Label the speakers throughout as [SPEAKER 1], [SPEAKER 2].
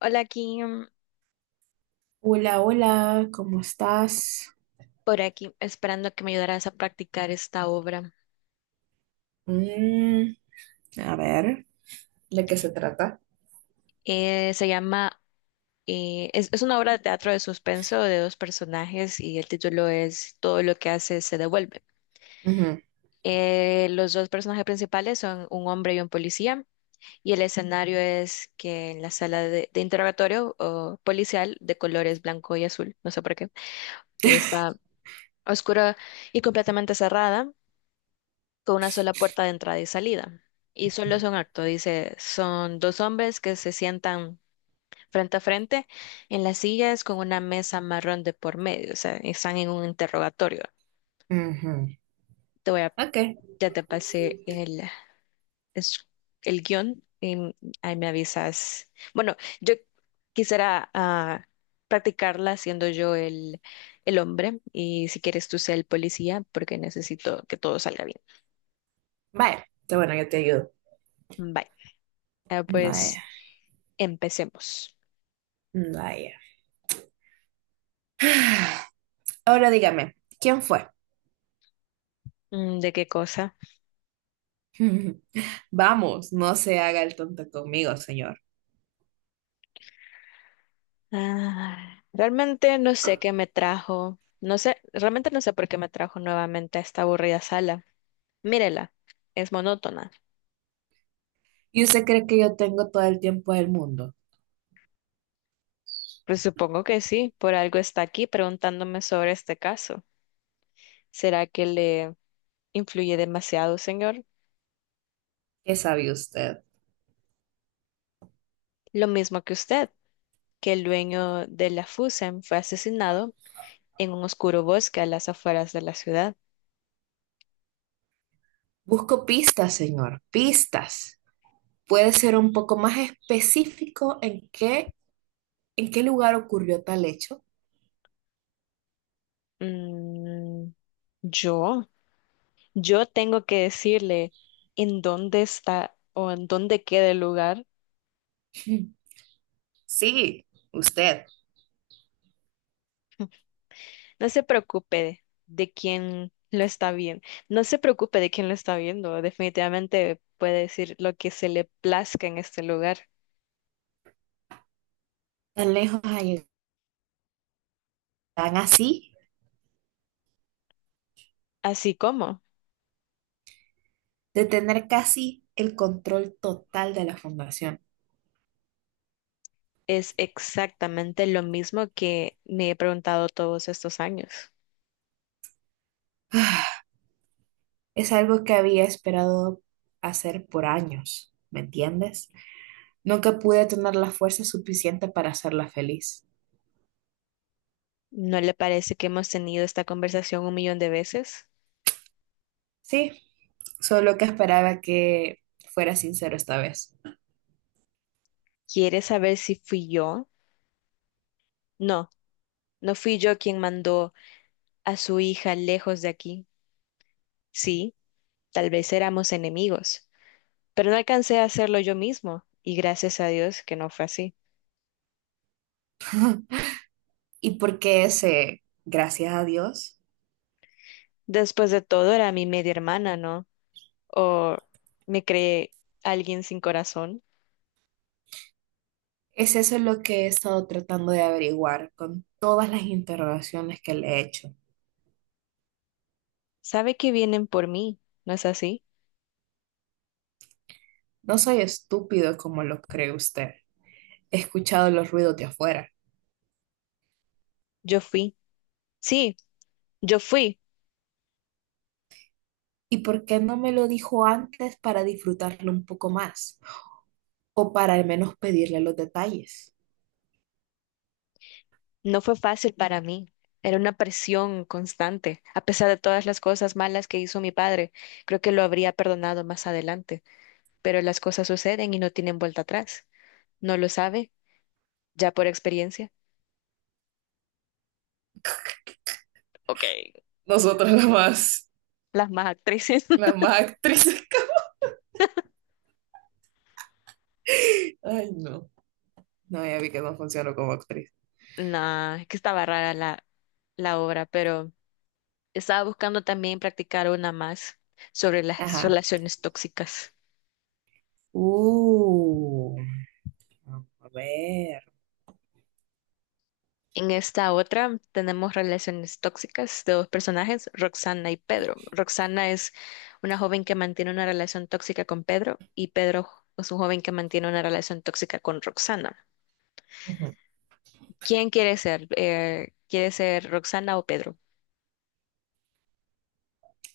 [SPEAKER 1] Hola, aquí,
[SPEAKER 2] Hola, hola, ¿cómo estás?
[SPEAKER 1] por aquí, esperando que me ayudaras a practicar esta obra.
[SPEAKER 2] Mm, a ver. ¿De qué se trata?
[SPEAKER 1] Se llama, es una obra de teatro de suspenso de dos personajes y el título es Todo lo que hace se devuelve.
[SPEAKER 2] Ujú,
[SPEAKER 1] Los dos personajes principales son un hombre y un policía y el escenario es que en la sala de interrogatorio o policial de colores blanco y azul, no sé por qué, está oscura y completamente cerrada. Con una sola puerta de entrada y salida. Y solo es un acto, dice, son dos hombres que se sientan frente a frente en las sillas con una mesa marrón de por medio, o sea, están en un interrogatorio.
[SPEAKER 2] ujú.
[SPEAKER 1] Te voy a,
[SPEAKER 2] Ok,
[SPEAKER 1] ya te pasé es- el guión y ahí me avisas. Bueno, yo quisiera practicarla siendo yo el hombre y si quieres tú sea el policía porque necesito que todo salga bien.
[SPEAKER 2] vaya. Está bueno, yo te ayudo.
[SPEAKER 1] Bye. Ah,
[SPEAKER 2] Vaya,
[SPEAKER 1] pues empecemos.
[SPEAKER 2] vaya. Ahora dígame, ¿quién fue?
[SPEAKER 1] Mm, ¿de qué cosa?
[SPEAKER 2] Vamos, no se haga el tonto conmigo, señor.
[SPEAKER 1] Ah, realmente no sé qué me trajo. No sé, realmente no sé por qué me trajo nuevamente a esta aburrida sala. Mírela, es monótona.
[SPEAKER 2] ¿Y usted cree que yo tengo todo el tiempo del mundo?
[SPEAKER 1] Pues supongo que sí, por algo está aquí preguntándome sobre este caso. ¿Será que le influye demasiado, señor?
[SPEAKER 2] ¿Qué sabe usted?
[SPEAKER 1] Lo mismo que usted, que el dueño de la Fusen fue asesinado en un oscuro bosque a las afueras de la ciudad.
[SPEAKER 2] Busco pistas, señor, pistas. ¿Puede ser un poco más específico en qué lugar ocurrió tal hecho?
[SPEAKER 1] Mm, ¿yo? Yo tengo que decirle en dónde está o en dónde queda el lugar.
[SPEAKER 2] Sí, usted.
[SPEAKER 1] No se preocupe de quién lo está viendo. No se preocupe de quién lo está viendo. Definitivamente puede decir lo que se le plazca en este lugar.
[SPEAKER 2] Tan lejos ha llegado, tan así,
[SPEAKER 1] Así como
[SPEAKER 2] de tener casi el control total de la fundación.
[SPEAKER 1] es exactamente lo mismo que me he preguntado todos estos años.
[SPEAKER 2] Ah, es algo que había esperado hacer por años, ¿me entiendes? Nunca pude tener la fuerza suficiente para hacerla feliz.
[SPEAKER 1] ¿No le parece que hemos tenido esta conversación un millón de veces?
[SPEAKER 2] Sí, solo que esperaba que fuera sincero esta vez.
[SPEAKER 1] ¿Quiere saber si fui yo? No, no fui yo quien mandó a su hija lejos de aquí. Sí, tal vez éramos enemigos, pero no alcancé a hacerlo yo mismo, y gracias a Dios que no fue así.
[SPEAKER 2] ¿Y por qué ese, gracias a Dios?
[SPEAKER 1] Después de todo, era mi media hermana, ¿no? O me creé alguien sin corazón.
[SPEAKER 2] Es eso lo que he estado tratando de averiguar con todas las interrogaciones que le he hecho.
[SPEAKER 1] Sabe que vienen por mí, ¿no es así?
[SPEAKER 2] No soy estúpido como lo cree usted. He escuchado los ruidos de afuera.
[SPEAKER 1] Yo fui. Sí, yo fui.
[SPEAKER 2] ¿Y por qué no me lo dijo antes para disfrutarlo un poco más? O para al menos pedirle los detalles.
[SPEAKER 1] No fue fácil para mí. Era una presión constante. A pesar de todas las cosas malas que hizo mi padre, creo que lo habría perdonado más adelante. Pero las cosas suceden y no tienen vuelta atrás. ¿No lo sabe? ¿Ya por experiencia? Ok,
[SPEAKER 2] Nosotras las más,
[SPEAKER 1] las más actrices.
[SPEAKER 2] las más actrices. Ay, no. No, ya vi que no funciono como actriz.
[SPEAKER 1] No, es que estaba rara la obra, pero estaba buscando también practicar una más sobre las
[SPEAKER 2] Ajá.
[SPEAKER 1] relaciones tóxicas.
[SPEAKER 2] Uh, a ver.
[SPEAKER 1] En esta otra tenemos relaciones tóxicas de dos personajes, Roxana y Pedro. Roxana es una joven que mantiene una relación tóxica con Pedro y Pedro es un joven que mantiene una relación tóxica con Roxana.
[SPEAKER 2] Ujú.
[SPEAKER 1] ¿Quién quiere ser? ¿Quiere ser Roxana o Pedro?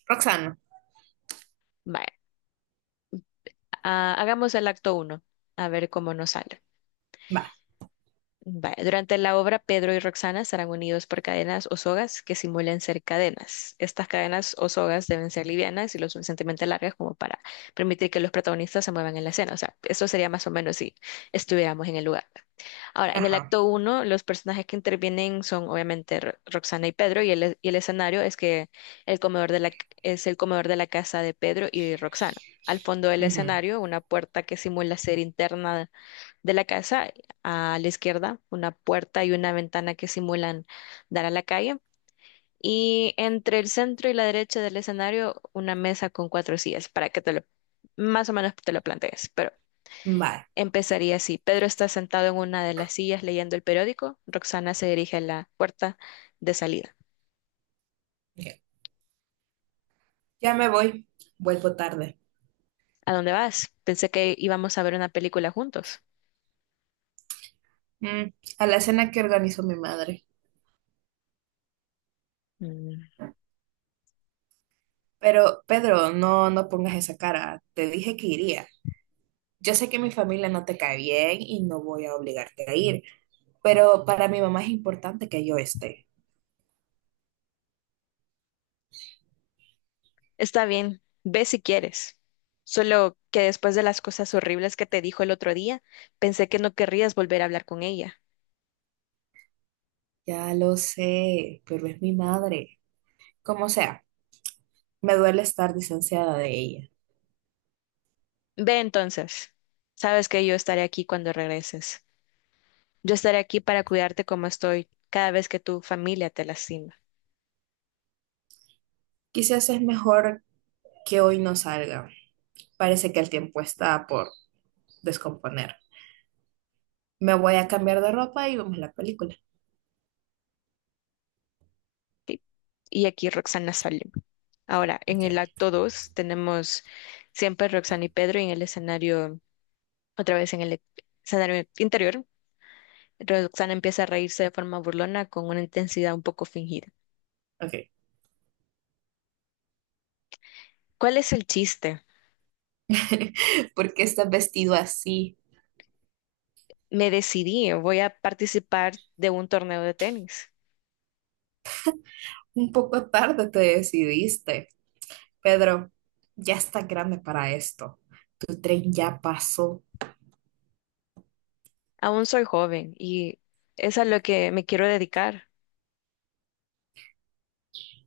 [SPEAKER 2] Roxana.
[SPEAKER 1] Vaya, ah, hagamos el acto uno, a ver cómo nos sale.
[SPEAKER 2] Va.
[SPEAKER 1] Vaya, durante la obra, Pedro y Roxana estarán unidos por cadenas o sogas que simulan ser cadenas. Estas cadenas o sogas deben ser livianas y lo suficientemente largas como para permitir que los protagonistas se muevan en la escena. O sea, eso sería más o menos si estuviéramos en el lugar. Ahora, en el
[SPEAKER 2] Ajá.
[SPEAKER 1] acto uno, los personajes que intervienen son obviamente Roxana y Pedro y y el escenario es que el comedor de es el comedor de la casa de Pedro y Roxana. Al fondo del
[SPEAKER 2] Ujú.
[SPEAKER 1] escenario, una puerta que simula ser interna de la casa, a la izquierda, una puerta y una ventana que simulan dar a la calle. Y entre el centro y la derecha del escenario, una mesa con cuatro sillas para que te lo, más o menos te lo plantees. Pero
[SPEAKER 2] Vale.
[SPEAKER 1] empezaría así. Pedro está sentado en una de las sillas leyendo el periódico. Roxana se dirige a la puerta de salida.
[SPEAKER 2] Ok. Ya me voy. Vuelvo tarde.
[SPEAKER 1] ¿A dónde vas? Pensé que íbamos a ver una película juntos.
[SPEAKER 2] Mm, a la cena que organizó mi madre. Pero, Pedro, no pongas esa cara. Te dije que iría. Yo sé que mi familia no te cae bien y no voy a obligarte a ir, pero para mi mamá es importante que yo esté.
[SPEAKER 1] Está bien, ve si quieres. Solo que después de las cosas horribles que te dijo el otro día, pensé que no querrías volver a hablar con ella.
[SPEAKER 2] Ya lo sé, pero es mi madre. Como sea, me duele estar distanciada de ella.
[SPEAKER 1] Ve entonces. Sabes que yo estaré aquí cuando regreses. Yo estaré aquí para cuidarte como estoy cada vez que tu familia te lastima.
[SPEAKER 2] Quizás es mejor que hoy no salga. Parece que el tiempo está por descomponer. Me voy a cambiar de ropa y vemos la película.
[SPEAKER 1] Y y aquí Roxana Salim. Ahora, en
[SPEAKER 2] Ok,
[SPEAKER 1] el acto 2 tenemos siempre Roxana y Pedro, y en el escenario, otra vez en escenario interior, Roxana empieza a reírse de forma burlona con una intensidad un poco fingida.
[SPEAKER 2] ok.
[SPEAKER 1] ¿Cuál es el chiste?
[SPEAKER 2] ¿Por qué estás vestido así?
[SPEAKER 1] Me decidí, voy a participar de un torneo de tenis.
[SPEAKER 2] Un poco tarde te decidiste. Pedro, ya estás grande para esto. Tu tren ya pasó.
[SPEAKER 1] Aún soy joven y es a lo que me quiero dedicar.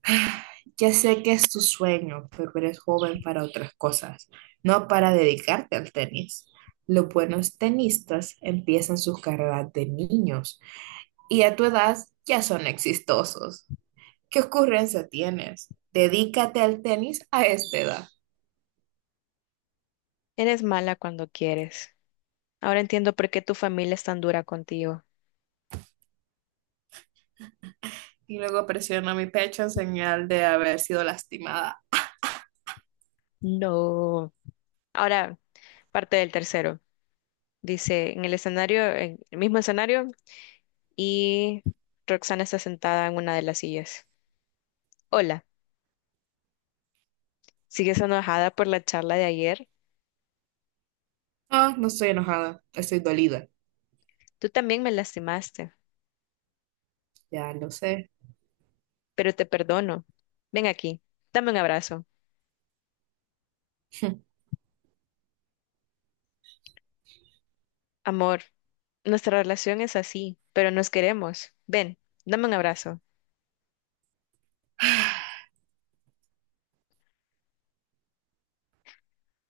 [SPEAKER 2] Ya sé que es tu sueño, pero eres joven para otras cosas, no para dedicarte al tenis. Los buenos tenistas empiezan sus carreras de niños y a tu edad ya son exitosos. ¿Qué ocurrencia tienes? Dedícate al tenis a esta edad.
[SPEAKER 1] Eres mala cuando quieres. Ahora entiendo por qué tu familia es tan dura contigo.
[SPEAKER 2] Y luego presionó mi pecho en señal de haber sido lastimada.
[SPEAKER 1] No. Ahora, parte del tercero. Dice, en el escenario, en el mismo escenario, y Roxana está sentada en una de las sillas. Hola, ¿sigues enojada por la charla de ayer?
[SPEAKER 2] Ah, no estoy enojada, estoy dolida.
[SPEAKER 1] Tú también me lastimaste,
[SPEAKER 2] Ya lo sé.
[SPEAKER 1] pero te perdono. Ven aquí, dame un abrazo. Amor, nuestra relación es así, pero nos queremos. Ven, dame un abrazo.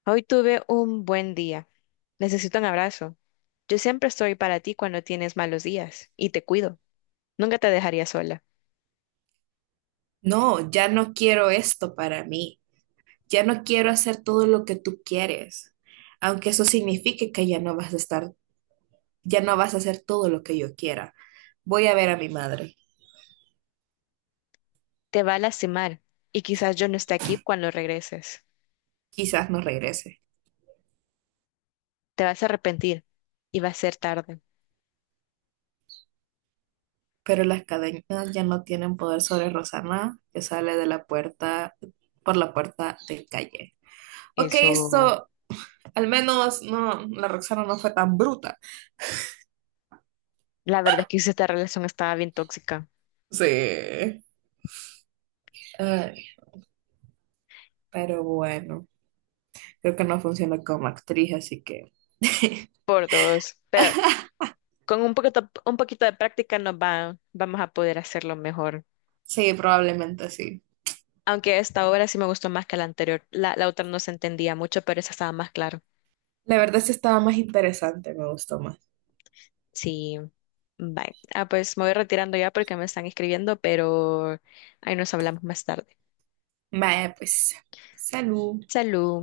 [SPEAKER 1] Hoy tuve un buen día. Necesito un abrazo. Yo siempre estoy para ti cuando tienes malos días y te cuido. Nunca te dejaría sola.
[SPEAKER 2] No, ya no quiero esto para mí. Ya no quiero hacer todo lo que tú quieres. Aunque eso signifique que ya no vas a estar, ya no vas a hacer todo lo que yo quiera. Voy a ver a mi madre.
[SPEAKER 1] Te va a lastimar y quizás yo no esté aquí cuando regreses.
[SPEAKER 2] Quizás no regrese.
[SPEAKER 1] Te vas a arrepentir y va a ser tarde.
[SPEAKER 2] Pero las cadenas ya no tienen poder sobre Rosana, que sale de la puerta, por la puerta del calle. Ok,
[SPEAKER 1] Eso,
[SPEAKER 2] esto, al menos no, la Roxana no fue tan bruta.
[SPEAKER 1] la verdad es que esta relación estaba bien tóxica.
[SPEAKER 2] Sí. Ay, pero bueno, creo que no funciona como actriz, así que.
[SPEAKER 1] Por dos, pero con un poquito de práctica nos va, vamos a poder hacerlo mejor.
[SPEAKER 2] Sí, probablemente sí.
[SPEAKER 1] Aunque esta obra sí me gustó más que la anterior. La otra no se entendía mucho, pero esa estaba más claro.
[SPEAKER 2] La verdad sí estaba más interesante, me gustó más.
[SPEAKER 1] Sí. Bye. Ah, pues me voy retirando ya porque me están escribiendo, pero ahí nos hablamos más tarde.
[SPEAKER 2] Vaya, pues, salud.
[SPEAKER 1] Salud.